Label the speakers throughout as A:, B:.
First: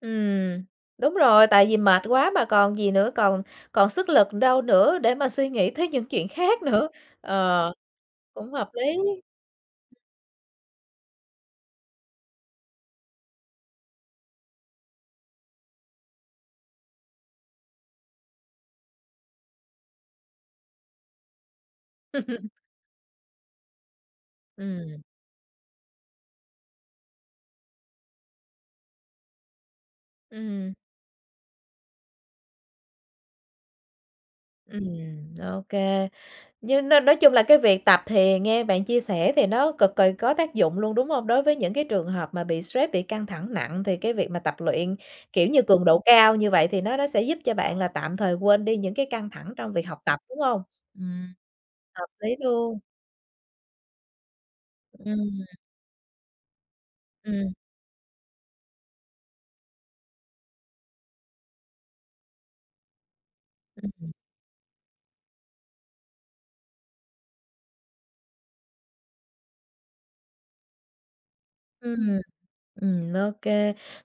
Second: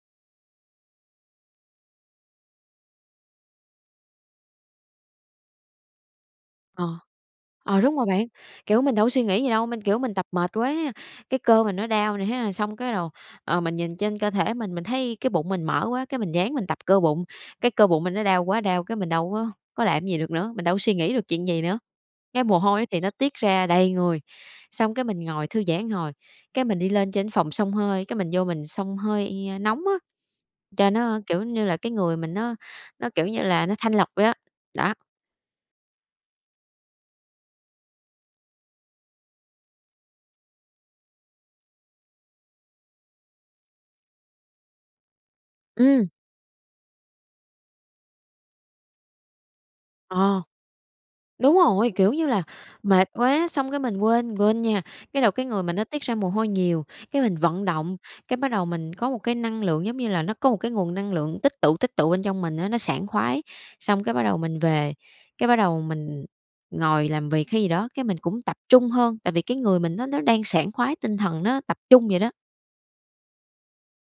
A: Ừm, đúng rồi, tại vì mệt quá mà còn gì nữa, còn còn sức lực đâu nữa để mà suy nghĩ tới những chuyện khác
B: Ờ,
A: nữa. Ờ,
B: ờ, đúng rồi bạn,
A: cũng hợp lý.
B: kiểu, mình đâu có suy nghĩ gì đâu, mình, kiểu, mình tập mệt quá, cái cơ mình nó đau nè ha, xong cái rồi, ờ, mình nhìn trên cơ thể mình, mình thấy cái bụng mình mỡ quá, cái mình ráng mình tập cơ bụng, cái cơ bụng mình nó đau quá đau, cái mình đâu có có làm cái gì được nữa, mình đâu có suy nghĩ được chuyện gì nữa. Cái mồ hôi ấy thì nó tiết ra đầy người, xong
A: Ừm.
B: cái mình ngồi thư giãn một hồi, cái mình đi lên trên cái phòng xông hơi, cái mình vô mình xông hơi nóng á,
A: Ừm.
B: cho nó, kiểu như là, cái người mình nó nó, kiểu như là, nó thanh lọc vậy á, đó.
A: Ừm, OK. Nhưng nói nói chung là cái việc tập thì nghe bạn chia sẻ thì nó cực kì có tác dụng luôn, đúng hông? Đối với những cái trường hợp mà bị stress, bị căng thẳng nặng thì cái việc mà tập luyện, kiểu như, cường độ
B: Ừm.
A: cao như vậy thì nó nó sẽ giúp cho bạn là tạm thời quên đi những cái căng thẳng trong việc học tập, đúng
B: Ờ,
A: hông? Ừm,
B: đúng rồi,
A: hợp
B: kiểu như
A: lý
B: là,
A: luôn.
B: mệt quá, xong cái mình quên, mình quên nha. Cái
A: Ừm.
B: rồi cái người mình nó tiết ra mồ hôi nhiều, cái mình
A: Ừm.
B: vận động, cái bắt đầu mình có một cái năng lượng, giống như là, nó có một cái nguồn năng lượng tích tụ, tích tụ bên trong mình á nó sảng khoái. Xong cái bắt đầu mình về, cái bắt đầu mình ngồi làm việc hay gì đó, cái mình cũng tập trung hơn, tại vì cái người mình nó nó đang sảng khoái tinh thần, nó tập trung vậy
A: Ừm.
B: đó.
A: Ừm, OK.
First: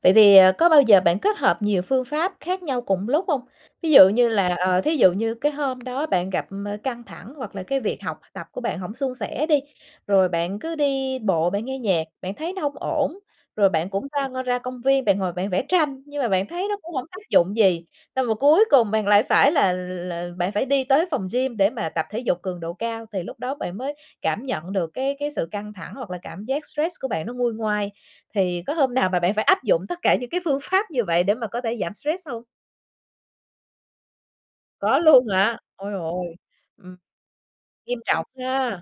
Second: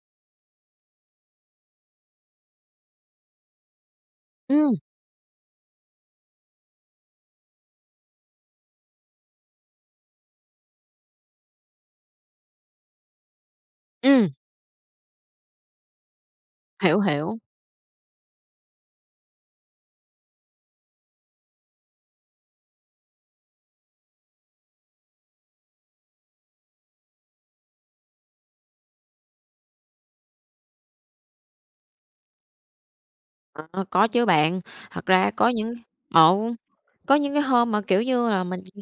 A: Vậy thì, ờ, có bao giờ bạn kết hợp nhiều phương pháp khác nhau cùng lúc hông? Ví dụ như là,
B: Ừm.
A: ờ, thí dụ như cái hôm đó bạn gặp, ờ, căng thẳng hoặc là cái việc học tập của bạn hổng suôn sẻ đi, rồi bạn cứ đi bộ bạn nghe nhạc, bạn thấy nó hông ổn, rồi bạn cũng
B: Ừm.
A: ra ra công viên, bạn ngồi bạn vẽ tranh nhưng mà bạn thấy nó cũng
B: Hiểu,
A: hổng tác
B: hiểu.
A: dụng gì, xong rồi cuối cùng bạn lại phải là là bạn phải đi tới phòng gym để mà tập thể dục cường độ cao, thì lúc đó bạn mới cảm nhận được cái cái sự căng thẳng hoặc là cảm giác stress của bạn nó nguôi ngoai. Thì có hôm nào mà bạn phải áp dụng tất cả những cái phương pháp như vậy để mà có thể giảm stress hông?
B: Ờ, ơ, có chứ bạn.
A: Có
B: Thật
A: luôn
B: ra có
A: hả?
B: những
A: Ôi dồi
B: ờ,
A: ôi, ừm,
B: có những cái hôm mà,
A: nghiêm
B: kiểu
A: trọng
B: như là, mình
A: ha,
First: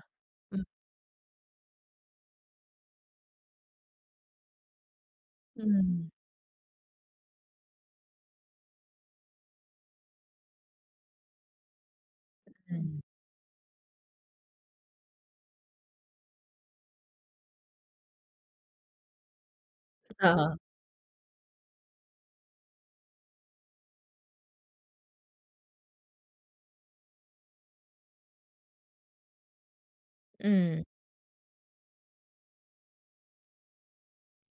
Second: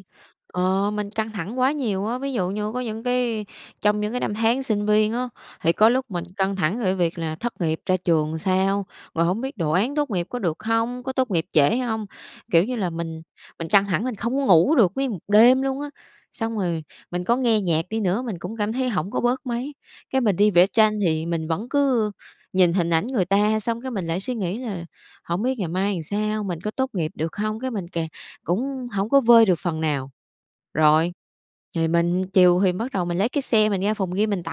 A: ừm.
B: ờ, mình căng thẳng quá nhiều á, ví dụ như có những cái trong những cái năm tháng sinh viên á, thì có lúc
A: Ừm.
B: mình căng thẳng về cái việc là thất nghiệp ra trường làm sao, rồi hổng biết đồ án tốt nghiệp có được hông? Có tốt nghiệp trễ hông? Kiểu như là,
A: Ừm.
B: mình mình căng thẳng mình không có ngủ được nguyên một đêm luôn á, xong rồi mình có nghe nhạc đi nữa mình cũng cảm thấy hổng có bớt mấy, cái mình đi vẽ tranh thì mình vẫn cứ nhìn hình ảnh người ta xong cái mình lại suy nghĩ là hổng biết ngày mai làm sao, mình có tốt nghiệp được hông? Cái mình càng cũng hổng có vơi được phần nào,
A: Ừm.
B: rồi, thì mình chiều thì bắt đầu mình lấy cái xe mình ra phòng gym mình tập.